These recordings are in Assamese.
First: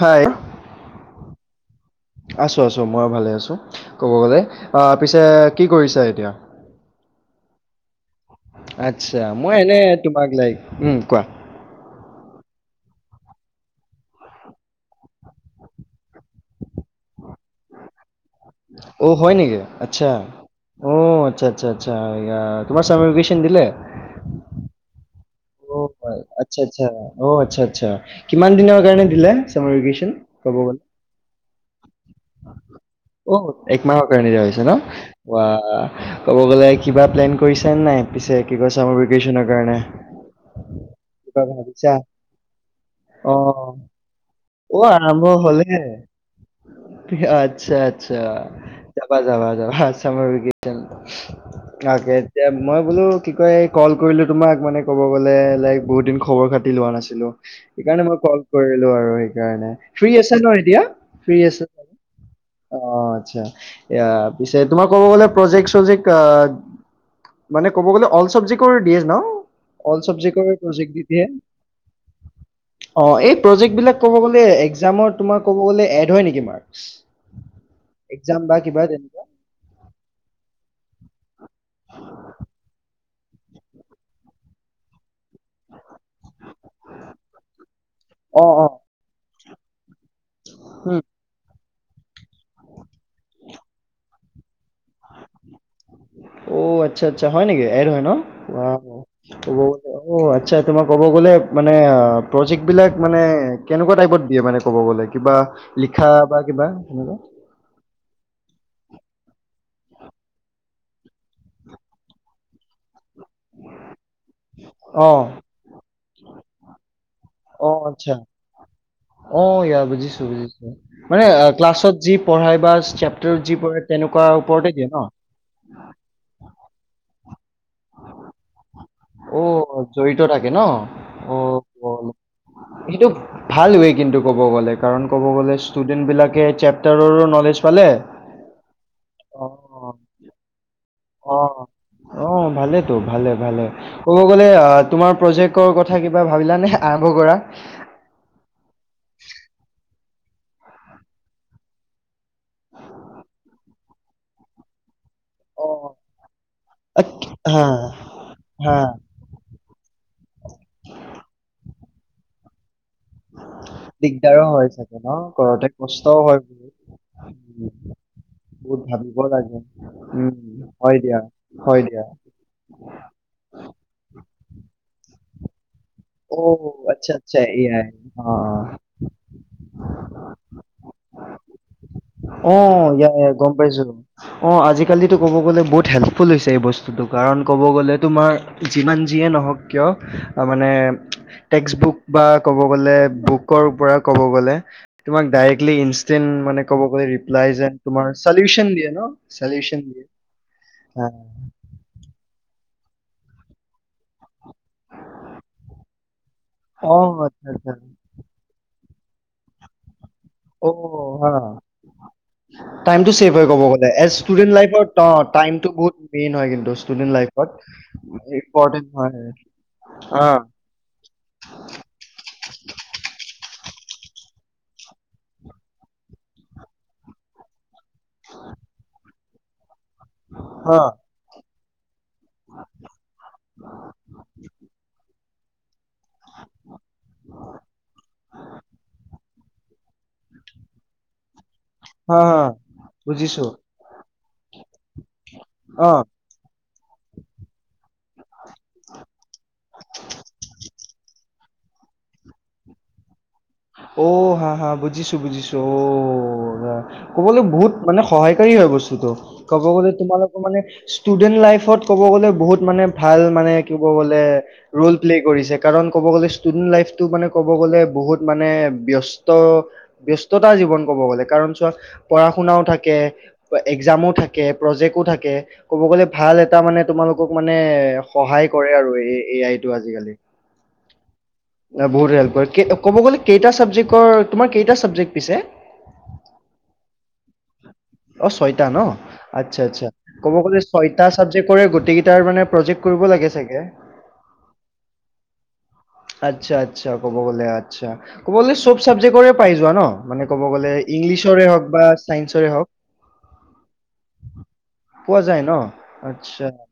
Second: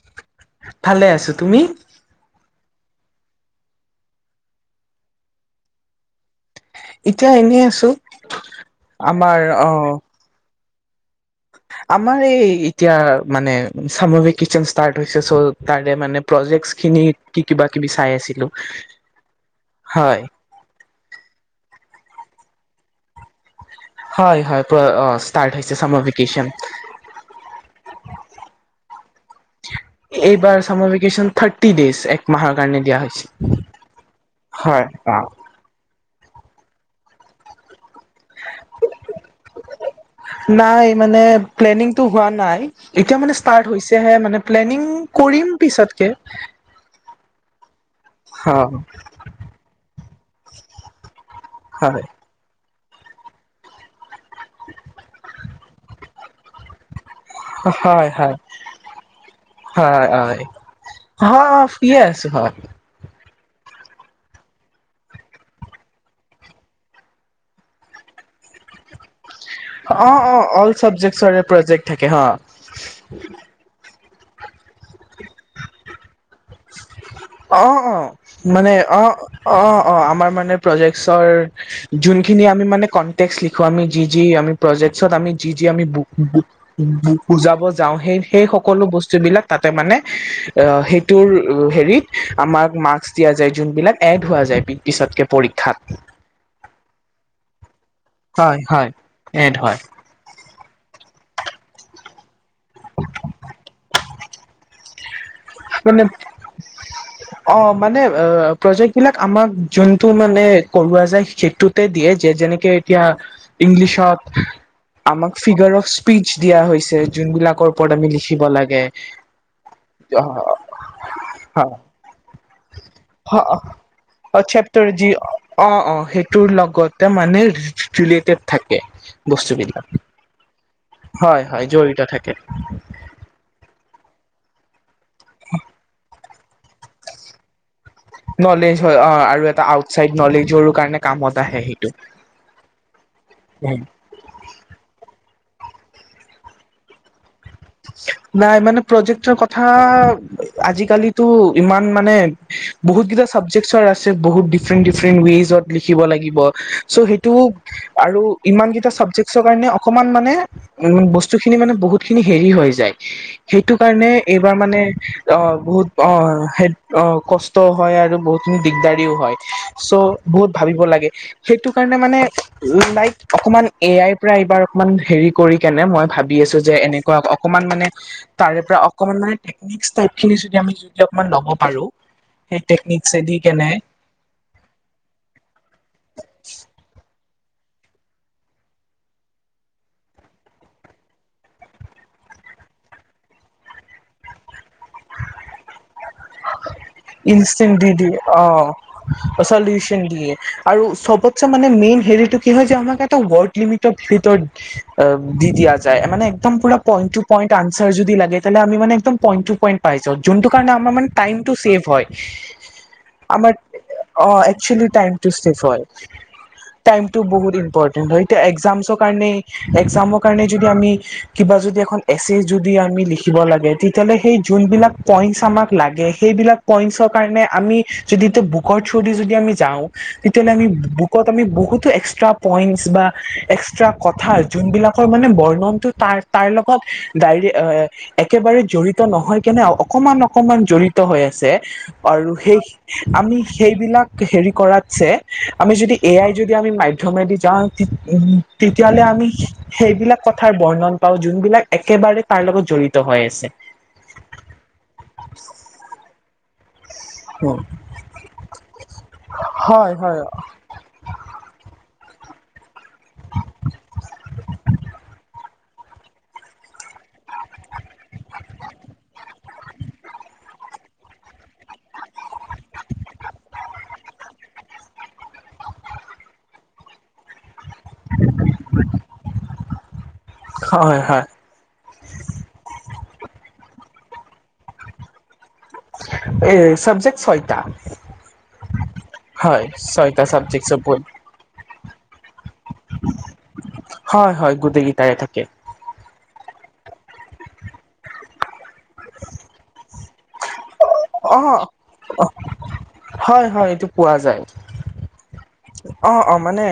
হাই ভালে আছো তুমি? আছো আছো মই ভালে আছোঁ ক'ব গ'লে পিছে কি কৰিছা এতিয়া? এতিয়া এনেই আছো। আচ্ছা আমাৰ মই অ এনে তোমাক লাইক উম কোৱা। আমাৰ এই এতিয়া চামাৰ ভিকেচন ষ্টাৰ্ট হৈছে চ তাৰে মানে প্ৰজেক্ [unintelligible] খিনি কি কিবা কিবি চাই আছিল। অ হয় নেকি আচ্ছা অ আচ্ছা আচ্ছা আচ্ছা তোমাৰ স্বাম হয় হয় অ ষ্টাৰ্ট হৈছে অ' চামাৰ ভিকেছন হয়। আচ্ছা আচ্ছা অ আচ্ছা আচ্ছা কিমান দিনৰ কাৰণে দিলে চামৰভিকেচনন কব এইবাৰ গলে। চামাৰ ভেকেচন থাৰ্টি ডেইজ এক মাহৰ কাৰণে দিয়া হৈছে অ একমাহৰ কাৰণে দিয়া হৈছে ন হয় অ বা। ক'ব গ'লে কিবা প্লেন কৰিছনে নে নাইপিছে চামাৰ ভিকেশন কাৰণে নাই মানে কিবা ভাবিছা হোৱা নাই, এতিয়া মানে ষ্টাৰ্ট অ' হৈছেহে অ' প্লেনিং আৰম্ভ কৰিম হ'লহে পিছত কে [unintelligible] আচ্ছা আচ্ছা যাবা যাবা যাবা আ চামাৰ ভিকেচন, হয় তাকে এতিয়া মই বোলো কি কয়। কৰিলো তোমাক মানে কব গ'লে লাইক বহুত দিন খবৰ খাতি লোৱা নাছিল [unintelligible] নাছিলো সেইকাৰণে হয় মানে হয় কৰিলো আৰু সেইকাৰণে হয় ফ্ৰী আছা হয় ন এতিয়া ফ্ৰি হয় ফ্ৰীয়ে আছো হয় অ আচ্ছা এ পিছে তোমাৰ ক'ব গলে প্ৰজেক্ট চজেক্ট আহ। মানে ক'ব গ'লে অল চাবজেক্টৰ দিয়ে ন। অল অ অ চাবজেক্টৰ অল প্ৰজেক্ট দি দিয়ে চাবজেক্টৰে প্ৰজেক্ট থাকে হ এইবিলাক ক'ব গ'লে এক্জামৰ তোমাৰ ক'ব গ'লে এড হয় নেকি মাৰ্ক [unintelligible] অ অ মানে কিবা অ তেনেকুৱা অ অ আমাৰ মানে প্ৰজেক্চৰ যোনখিনি আমি মানে কণ্টেক্টচ লিখো আমি যি যি আমি প্ৰজেক্টছ আমি যি যাই [unintelligible] বুজাব যাও সেই অ সেই সকলো বস্তু বিলাক তাতে মানে আহ অ সেইটোৰ হেৰিত আমাক মাস্ক দিয়া যায় যোনবিলাক এড হোৱা যায়ি [unintelligible] অ আচ্ছা আচ্ছা হয় নেকি আৰু হয় ন হয় হয় ক'ব এড হয় গ'লে, অ' আচ্ছা তোমাক ক'ব গলে। মানে, প্ৰজেক্টবিলাক মানে কেনেকুৱা টাইপত দিয়ে মানে ক'ব গ'লে কিবা মানে, লিখা বা কিবা তেনেকুৱা? অ' মানে প্ৰজেক্টবিলাক আমাক যোনটো মানে কৰোৱা যায়, সেইটোতে দিয়ে যে যেনেকে এতিয়া ইংলিছত, অ', আমাক ফিগাৰ অফ স্পীচ দিয়া হৈছে। যোনবিলাকৰ অ' ওপৰত আমি আচ্ছা। লিখিব লাগে। অ' ইয়া বুজিছো, মানে ক্লাছত যি পঢ়াই হ' দিয়ে চেপ্টাৰ ন? যি অ' অ' সেইটোৰ লগত মানে ৰিলেটেড থাকে। বস্তুবিলাক অ' জড়িত থাকে ন? অ' হয় হয় জড়িত [unintelligible] থাকে সেইটো ভালবে কিন্তু ক'ব গ'লে, কাৰণ ক'ব গ'লে ষ্টুডেন্টবিলাকে চেপটাৰৰো ন'লেজ পালে। নলেজ হয়, অ' আৰু এটা অ' আউটচাইড নলেজৰো কাৰণে কামত আহে, অ', সেইটো অ', ভালেতো ভালে ভালে, ক'ব গ'লে আ তোমাৰ প্ৰজেক্টৰ কথা কিবা ভাবিলা নে আৰম্ভ কৰা! নাই মানে প্ৰজেক্টৰ কথা আজিকালিতো, ইমান মানে বহুতকেইটা চাবজেক্টচৰ আছে, বহুত ডিফাৰেণ্ট ডিফাৰেণ্ট [unintelligible] ৱেজত অ'। লিখিব লাগিব, আ, ছ' সেইটো হা, আৰু হা, ইমানকেইটা চাবক্টছৰ কাৰণে, অ মান মানে, উ বস্তুখিনি মানে বহুতখিনি হেৰি হৈ যায়। [inaudible] সেইটোকাৰণে দিগদাৰো এইবাৰ হয় মানে, চাগে ন অ' কৰোতে বহুত কষ্টও হয় বহুত। অ' কষ্ট উম, হয় আৰু বহুত দিগদাৰিও ভাবিব হয়, লাগে, চ' বহুত উম, ভাবিব হয় লাগে। দিয়া, হয় সেইটোকাৰণে দিয়া। মানে অকমান এআইৰ পৰা এইবাৰ অকমান হেৰি কৰি কেনে মই ভাবি আছো অ', যে এনে আচ্ছা আচ্ছা এ অকমান আই মানে, অ', অ'। তাৰে পৰা অকমান মানে টেকনিকচ টাইপখিনি যদি আমি শিকি অকমান ল'ব পাৰো। সেই অ' ইয়া টেকনিকছে ইয়া দি গম কেনে পাইছো। অ' আজিকালিতো ক'ব গ'লে বহুত হেল্পফুল হৈছে এই বস্তুটোক কাৰণ ক'ব গ'লে তোমাৰ যিমান যিয়ে নহওক কিয়, মানে টেক্সটবুক বা ক'ব গ'লে বুকৰ পৰা ক'ব গ'লে তোমাক ডাইৰেক্টলি ইনষ্টেণ্ট মানে ক'ব গ'লে ৰিপ্লাইজ ইনষ্টেন্ট এণ্ড দি তোমাৰ দিয়ে। চলিউচন অ', দিয়ে ন চলিউচন দিয়ে। আৰু হা। চবতচে মানে মেইন সেই এইটো কি হয় যে, আমাক এটা ৱৰ্ড লিমিটৰ ভিতৰত দি দিয়া যায়। মানে একদম পুৰা অ', আচ্ছা পইণ্ট-টু-পইণ্ট আচ্ছা। আনচাৰ যদি লাগে, তেন্তে আমি মানে একদম পইণ্ট-টু-পইণ্ট পায়, য'ত যোনটো কাৰণে আমাৰ মানে অ', হা টাইমটো ছেভ হয়। টাইমটো ছেভ হয় আমাৰ ক'ব গ'লে এজ অ' ষ্টুডেন্ট এক্সচুৱেলি লাইফত অ', টাইমটো ছেভ হয়। বহুত মেইন হয় কিন্তু ষ্টুডেন্ট টাইমটো লাইফত বহুত ইম্পৰ্টেণ্ট হয়, এতিয়া ইম্পৰ্টেন্ট এক্সামছৰ হয়। কাৰণে এক্সামৰ হা কাৰণে যদি আমি কিবা যদি এখন এছে যদি আমি লিখিব লাগে, তেতিয়াহ'লে সেই যোনবিলাক পইন্টচ আমাক লাগে, সেইবিলাক পইন্টচৰ কাৰণে আমি যদিটো বুকৰ থ্ৰ'দি যদি যদি আমি যাওঁ, তেতিয়াহ'লে আমি হা বুকত আমি বহুতো এক্সপ্ৰি টা পইণ্টছ বা এক্সট্ৰা কথা, যোনবিলাকৰ মানে বৰ্ণননো তাৰ, তাৰ লগত ডাইৰেক্ট একেবাৰে জড়িত নহয় কেনে, অকণমান অ অকণমান জড়িত হৈ আছে। হা আৰু হা সেই আমি বুজিছো। সেইবিলাক হেৰি কৰাতছে আমি অ যদি এআইৰ যদি আমি মাধ্যমেদি যাওঁ, তেতিয়া তেতিয়াহ'লে আমি সেইবিলাক কথাৰ বৰ্ণন পাওঁ, যোনবিলাক একেবাৰে তাৰ লগত জড়িত হৈ আছে। অ' হা হা, বুজিছো বুজিছো। অ'। ক'বলে বহুত মানে সহায়কাৰী হয় বস্তুটো, ক'ব গ'লে হয় হয় তোমালোকৰ মানে ষ্টুডেন্ট লাইফত ক'ব গ'লে বহুত মানে ভাল মানে, কি ক'বলে ৰ'ল প্লে কৰিছে কাৰণ ক'ব গ'লে ষ্টুডেণ্ট লাইফটো মানে ক'ব গ'লে বহুত মানে ব্যস্ত ব্যস্ততা জীৱন ক'ব গ'লে। কাৰণ চোৱা পঢ়া-শুনাও থাকে, একজামো থাকে, প্ৰজেকো থাকে, ক'ব লে ভাল এটা মানে, তোমালোকক মানে মানে সহায় কৰে আৰু। এআইটো আজিকালি হয় হয় বহুত হেল্প কৰে। ক'ব গলে কেইটা চাবজেক্টৰ? তোমাৰ কেইটা চাবজেক্ট পিছে? [inaudible] এ চাবজেক্ট ছয়টা। অ ছয়টা ন আচ্ছা হয় আচ্ছা ছয়টা ক'ব গ'লে চাবজেক্ট চবত ছয়টা চাবজেক্টৰে তাৰ মানে প্ৰজেক্ট কৰিব লাগে চাগে। হয় হয় গোটেইকেইটাৰে থাকে আচ্ছা আচ্ছা ক'ব গ'লে আচ্ছা ক'ব গ'লে চব চাবজেক্টৰে পাই যোৱা ন মানে ক'ব গ'লে অ ইংলিছৰে হওক বা ছাইন্সৰে হয় হয় এইটো পোৱা যায় হওক পোৱা যায় ন অ অ আচ্ছা মানে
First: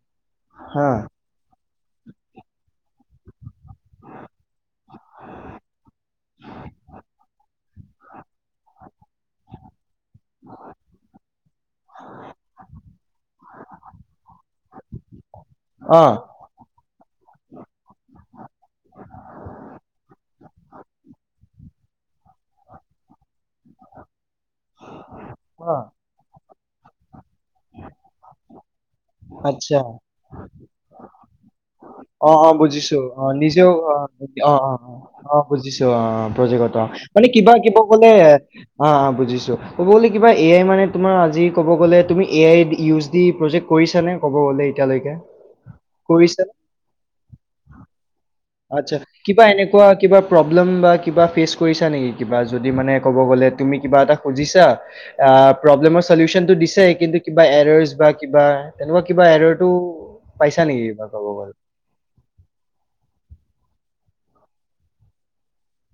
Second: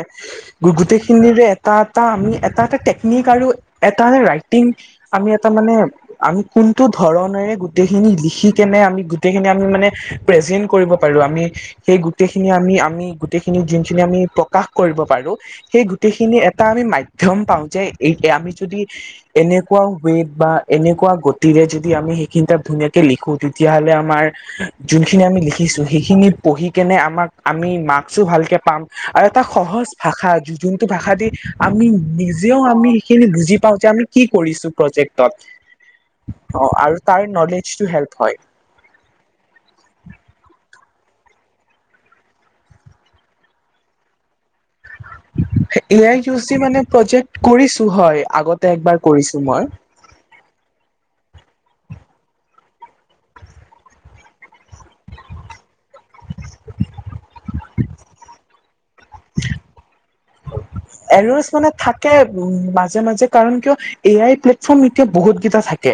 হা গোটেইখিনিৰে এটা এটা আমি এটা এটা আৰু এটা ৰাইটিং আমি এটা মানে আমি কোনটো ধৰণৰে গোটেইখিনি ম লিখি কেনে আমি গোটেইখিনি আমিমানে প্ৰজেন কৰিব পাৰো আমি সেই গোটেইখিনি আমি আমি গো। যখিনি আমি প্ৰকাশ কৰিব পাৰো সেই অ গেইিনি এটা আমি ম ম পাওঁ যে এই আমি যদি এনেকুৱাও ৱে বা এনেকুৱা গতিৰে যদি আমি সেইখিনি তাত ধুনীয়াকে লিখো তেতিয়াহলে আমাৰ যোনখিনি আমি অ লিখিছো সেইখিনি পঢ়ি কেনে আমাক আমি মাৰ্কচো ভালকে পাম। আৰু এটা আচ্ছা সহজ ভাষা যোনটো ভাষা দি আমি অ অ নিজেও আমি বুজিছো অ সেইখিনি বুজি নিজেও পাওঁ যে আমি আহ কি অ অ কৰিছো প্ৰজেক্টত অ অ বুজিছো অ। আৰু তাৰ মানে কিবা কিব নলেজটো ক'লে হেল্প হয় অ বুজিছো ক'ব গলে কিবা এয়াই মানে। তোমাৰ আজি ক'ব গ'লে তুমি A I use D project কৰিছা নে ক'ব। গ'লে এতিয়ালৈকে এ আই ইউ কৰিছা চি মানে প্ৰজেক্ট কৰিছো হয়। আগতে একবাৰ আচ্ছা কৰিছো কিবা মই এনেকুৱা কিবা প্ৰব্লেম বা। কিবা ফেচ কৰিছা নেকি কিবা যদি মানে কব গলে তুমি কিবা এটা খুজিছা আ প্ৰবলেমৰ। চলিউচনটো দিছে কিন্তু কিবা এৰাৰছ বা কিবা তেনেকুৱা কিবা এৰৰটো। পাইছা নেকি কিবা ক'ব এৰছ গ'লে মানে থাকে উ মাজে মাজে কাৰন কিয় এ আই প্লেটফৰ্ম এতিয়া বহুত কেইটা থাকে।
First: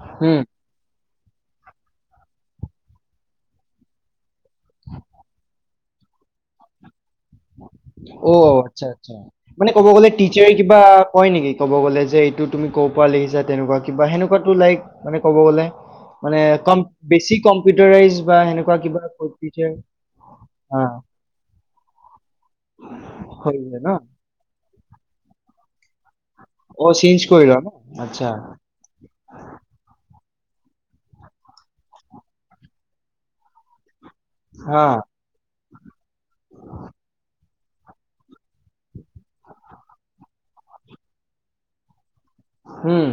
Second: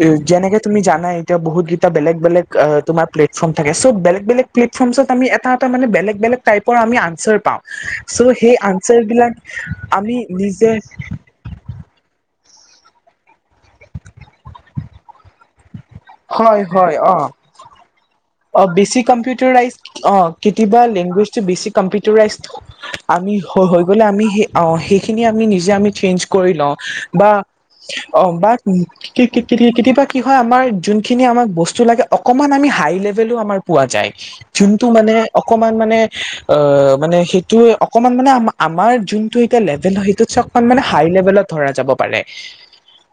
কে উম যেনেকে তুমি জানাই। এ বহুতকেইটা বেগ বেলেগ আ তোমাৰ প্লেটফৰ্ম থাকে' চ বেলেগ বেলেগ প্লেটফৰ্মছত আমি এটা এ মানে বেলেগ বেলেগ। লেক টাইপৰ আমি আঞ্চাৰ পাও চ অ সেই আচ্ছা আঞ্চাৰ আচ্ছা বিলাক। মানে ক'ব গ'লে আমি টিচাৰে নিজে কিবা কয় নেকি ক'ব গ'লে যে। এইটো তুমি কৰ পৰা লিখিছা তেনেকুৱা কিবা সেনেকুৱাটো লাইক মানে ক'ব গ'লে। মানে হয় কম হয় অ বেছি কম্পিউটাৰাইজ। বা অ সেনেকুৱা কিবা বিছি কম্পিউটাৰ টিচাৰ ৰাইজ অ অ কিতিবা লেংগুৱেজ টো বেছি কম্পিউটাৰ ৰাই। আমি হ যায় হৈ ন গ'লে আমি সেই অ সেইখিনি আমি নিজে আমি। চেঞ্জ কৰি লও অ চেঞ্জ বা কৰি লোৱা ন অ আচ্ছা বা কি কি কি কিতিয়াবা। কি হয় আমাৰ যোনখিনি আমাক বস্তু লাগে অকণমান আমি হাই লেভেলো আমাৰ পোৱা যায়। যোনটো হা মানে অকমান মানে অ মানে সেই। ত অকমান মানে আ আমাৰ যোনতটো এতিয়া লেভেল হয় সেইটো চকমান মানে হাই লেভেলত ধৰা যাব পাৰে। উম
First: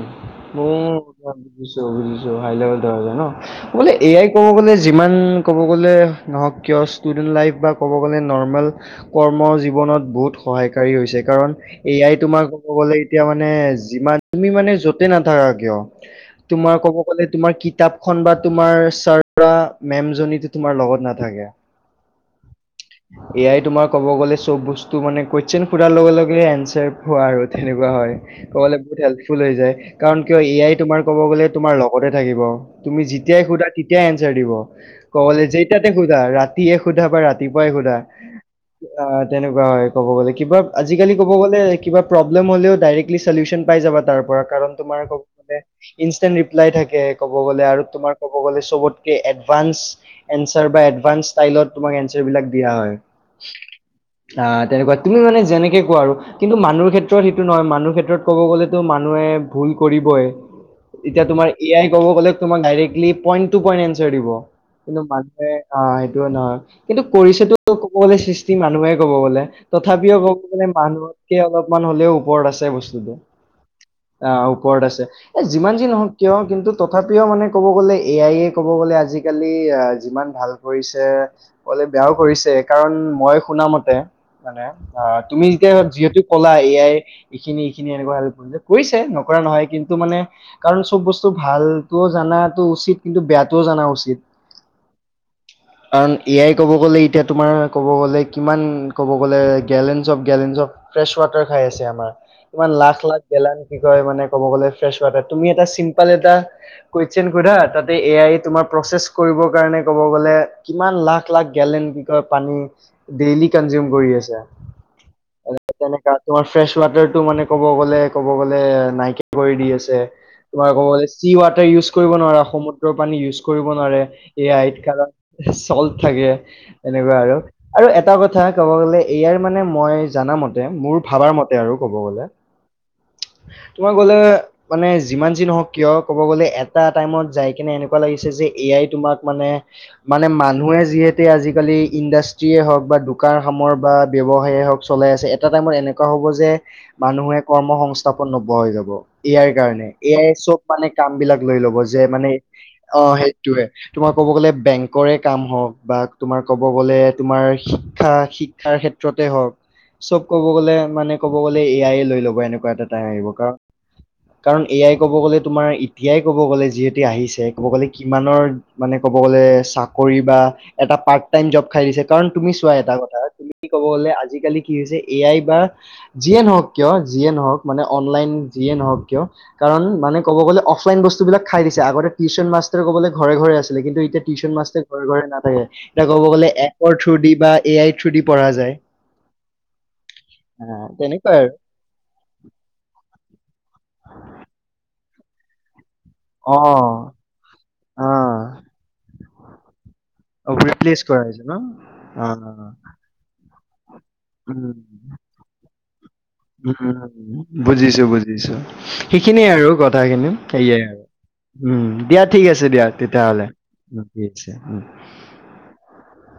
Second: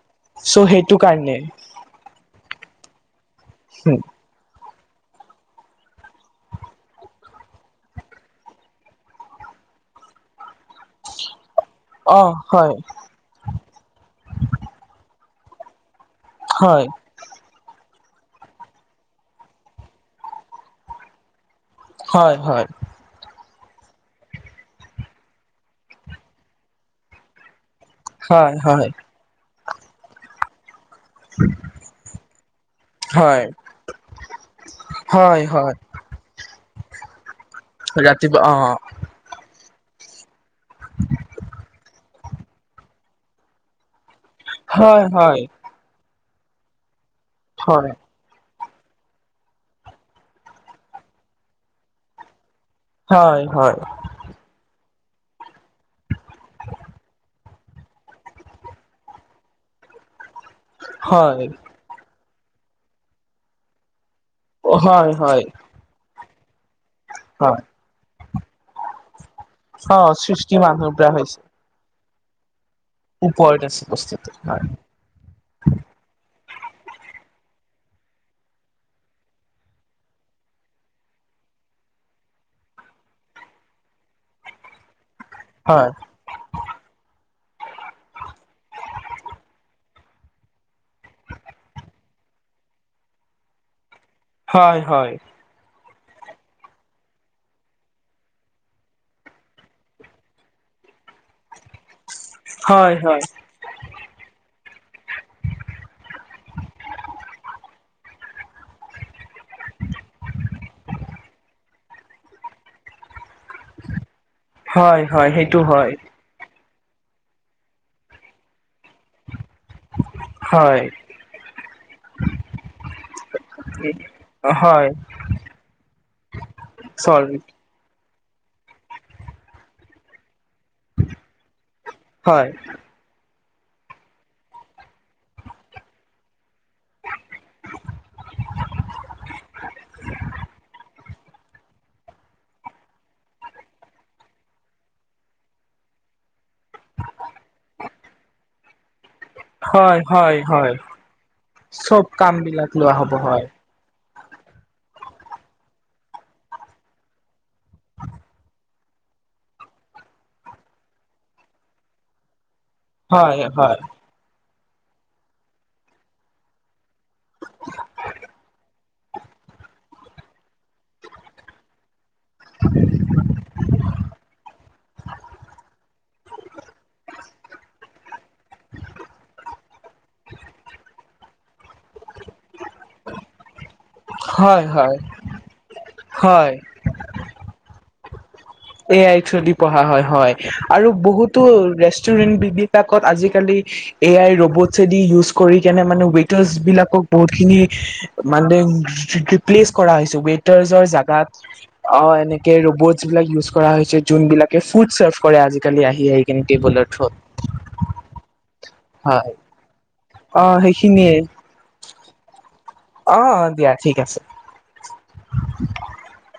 চ' সেইটো মোৰ কাৰণে বুজিছো বুজিছো হাই লেভেল ধৰা যায় ন। বোলে এয়াই ক'ব গ'লে। যিমান ক'ব গ'লে নহওক কিয় ষ্টুডেণ্ট লাইফ বা ক'ব গ'লে নৰ্মেল কৰ্ম জীৱন। খনত বহুত সহায়কাৰী হৈছে কাৰণ এয়াই অ তোমাক ক'ব হয় গলে এতিয়া মানে যিমান তুমি মানে য'তে নাথাকা কিয়। তোমাৰ হয় কব গলে তোমাৰ কি? কিতাপখন বা তোমাৰ ছাৰ বা মেম জনী তোমাৰ লগত নাথাকে। হয় হয় এয়াই তোমাৰ ক'ব গ'লে চব বস্তু মানে কুৱেশ্যন হুধাৰ লগে লগে এনঞ্চাৰ হোৱা আৰু- তেনেকুৱা হয় ক'বলে- ফুল হৈ যায় কাৰণ কিয় এ আই তোমাৰ। কব গলে তোমাৰ লগতে থাকিব তুমি হয় যেতিয়াই সোধা তেতিয়াই এনচাৰ দিব কব গলে হয় হয় যেইতাতে সোধা ৰা। ৰাতিয়ে সোধা বা ৰাতিপুৱাই সোধা ৰাতিপুৱা অ', আ তেনেকুৱা হয় ক'ব গলে। তিবক কিবা আজিকালি কব গলে কিবা প্ৰব্লেম হ'লেও ডাইৰেক্টলি চলিউচন পাই যাবা তাৰ। পৰা কাৰণ তোমাৰ হয় কব হয় গলে ইনষ্টেন ৰিপ্লাই থাকে কব গলে আৰু হয় তোমাৰ কব গলে। চবতকে এডভান্স এঞ্চাৰ বা এডভান্স ষ্টাইলত তোমাক এঞ্চাৰ বিলাক। দিয়া হয় আ তেনেকুৱাত। তুমি মানে যেনেকে কোৱা আৰু কিন্তু মানুহৰ ক্ষেত্ৰত হেটো নহয় মানুহ ক্ষেত্ৰত। ক'ব গ'লেতো মানুহে ভুল কৰিবই এতিয়া হয় তোমাৰ এ আই ক'ব গ'লে তোমাক দাৰেক্টলী পইণ্ট টো পইণ্ট এঞ্চাৰ দিব কিন্তু, হয় হয় মানুহে আহ সেইটো না কিন্তু কৰিছেতো হয় ক'বলে সৃষ্টি মানুহে ক'ব গলে অ', তথাপিও কব সৃষ্টি গ'লে মানুহৰ পৰা মানুহতকে হৈছে অলপমান হলেও ওপৰত আছে বস্তুটো। ওপৰত আছে বস্তুটো আহ হয় ওপৰত আছে এ যিমান যি নহওক কিয় কিন্তু, তথাপিও মানে ক'ব গ'লে এ আই য়ে ক'ব গ'লে আজিকালি আ' যিমান ভাল কৰিছে অলে বেয়াও কৰিছে কাৰণ মই শুনা মতে মানে আ'তুমি যেতিয়া হয় যিহেতু কলা এয়াই এইখিনি এনেকুৱা [unintelligible] কৰিছে নকৰা নহয় কিন্তু মানে কাৰণ চব বস্তু ভালটোও জানাটো উচ উচিত কিন্তু বেয়াটোয় জানা উচিত। হয়- হয়। কাৰণ এ আই ক'ব গ'লে এতিয়া তোমাৰ ক'ব গ'লে, কিমান ক'ব গ'লে, gallons of gallons of fresh water খাই আছে আমাৰ ইমান হয় লাখ- হয় লাখ গেলান কি কয় মানে ক'ব গ'লে ফ্ৰেছ ৱাটাৰ তুমি এটা চিম্পল এটা কোৱেশ্যন সোধা তাতে এ আই তোমাৰ প্ৰচেচ কৰিবৰ কাৰণে ক'ব গ'লে কিমান লাখ -লাখ গেলেন কি কয় পানী ডেইলি কনজিউম কৰি আছে। হয়-হয় সেইটো হয়। তেনেকা তোমাৰ ফ্ৰেছ ৱাটাৰটো মানে ক'ব গ'লে -ক'ব গ'লে নাইকিয়া কৰি দি আছে। তোমাৰ হয় ক'ব গলে চি ৱাটাৰ ইউজ কৰিব নোৱাৰা সমুদ্ৰৰ পানী ইউজ কৰিব নোৱাৰে এই আইত হয় কাৰণ চল্ট থাকে, এনেকুৱা চৰি আৰু- আৰু এটা কথা কথা ক'ব গলে এ আইৰ মানে মই জানা মতে মোৰ ভাবা মতে আৰু ক'ব গ'লে হয় [inaudible] তোমাৰ গলে মানে যিমান যি নহওক কিয় ক'ব গ'লে এটা টাইমত যাই কিনে এনেকুৱা লাগিছে যে এ আই তোমাক মানে- মানে মানুহে যিহেতে আজিকালি ইণ্ডাষ্ট্ৰিয়ে হওঁক বা দোকান সামৰা বা ব্যৱসায় হওক চলাই আছে এটা টাইমত এনেকুৱা হ'ব যে মানুহে কৰ্ম সংস্থাপন নোপোৱা হৈ যাব এ আইৰ কাৰণে হয় এআই হয় চব হয় মানে কাম বিলাক লৈ লব যে চব মানে কাম বিলাক লোৱা অহ হ'ব হয় সেইটোয়ে তোমাৰ ক'ব গ'লে বেংকৰে কাম হওঁক বা তোমাৰ ক'ব গ'লে তোমাৰ শিক্ষা, শিক্ষাৰ ক্ষেত্ৰত, ক্ষেত্রতে হওক চব কব গ'লে মানে ক'ব গলে এআইয়ে লৈ লব। ও'এনেকুৱা এটা টাইম আহিব হয় কাৰণ হয় কাৰণ এ আই ক'ব গ'লে তোমাৰ এতিয়াই কব গ'লে যিহেতু আহিছে ক'ব গ'লে কিমানৰ মানে ক'ব গ'লে এ চাকৰি বা এটা পাৰ্ট টাইম জব খাই দিছে। কাৰণ তুমি চোৱা এটা কথা তুমি কব গলে আজিকালি কি হৈছে এ আই বা যিয়ে নহওক কিয় জব মানে অনলাইন যিয়ে নহওক কিয় কাৰণ মানে ক'ব গ'লে অফলাইন বস্তু বিলাক খাই দিছে আগতে টিউচন টিউচন মাষ্টাৰ ক'ব গলে ঘৰে -ঘৰে আছিল লেকিনটো এতিয়া টিউচন হয় মাষ্টৰ হয় ঘৰে -ঘৰে নাথাকে। এতিয়া ক'ব গ'লে হয় এপৰ থ্ৰু দি বা এ আই থ্ৰু দি পঢ়া যায় এ আই থ্ৰু দি পঢ়া হয় -হয় আহ, আৰু তেনেকুৱাই বহুতো আৰু ৰেছ ৰেষ্টোৰেনবিলাকত আজিকালি এ আই ৰবটছেদি ইউজ কৰি কেনে মানে অ ৱেটাৰছবিলাকক বহুতখিনি মানে ৰিপ্লেচ কৰা হৈছে অ ৱেটাৰছৰ ৰিপ্লেচ কৰা জাগাত হৈছে ন অ'এনেকে অ ৰবটছ বিলাক ইউজ কৰা হৈছে যোন বিলাকে ফুড চাৰ্ভ কৰে আজিকালি আহি -আহি কেনে টেবুলৰ থ্ৰুত উম-উম-উম বুজিছো - বুজিছো, হয় সিখিনিয়ে আৰু [unintelligible] অ সেয়ে আৰু সেইখিনিয়ে উম দিয়া ঠিক আছে দিয়া অ অ তেতিয়াহ'লে দিয়া ঠিক আছে উম [unintelligible] [inaudible]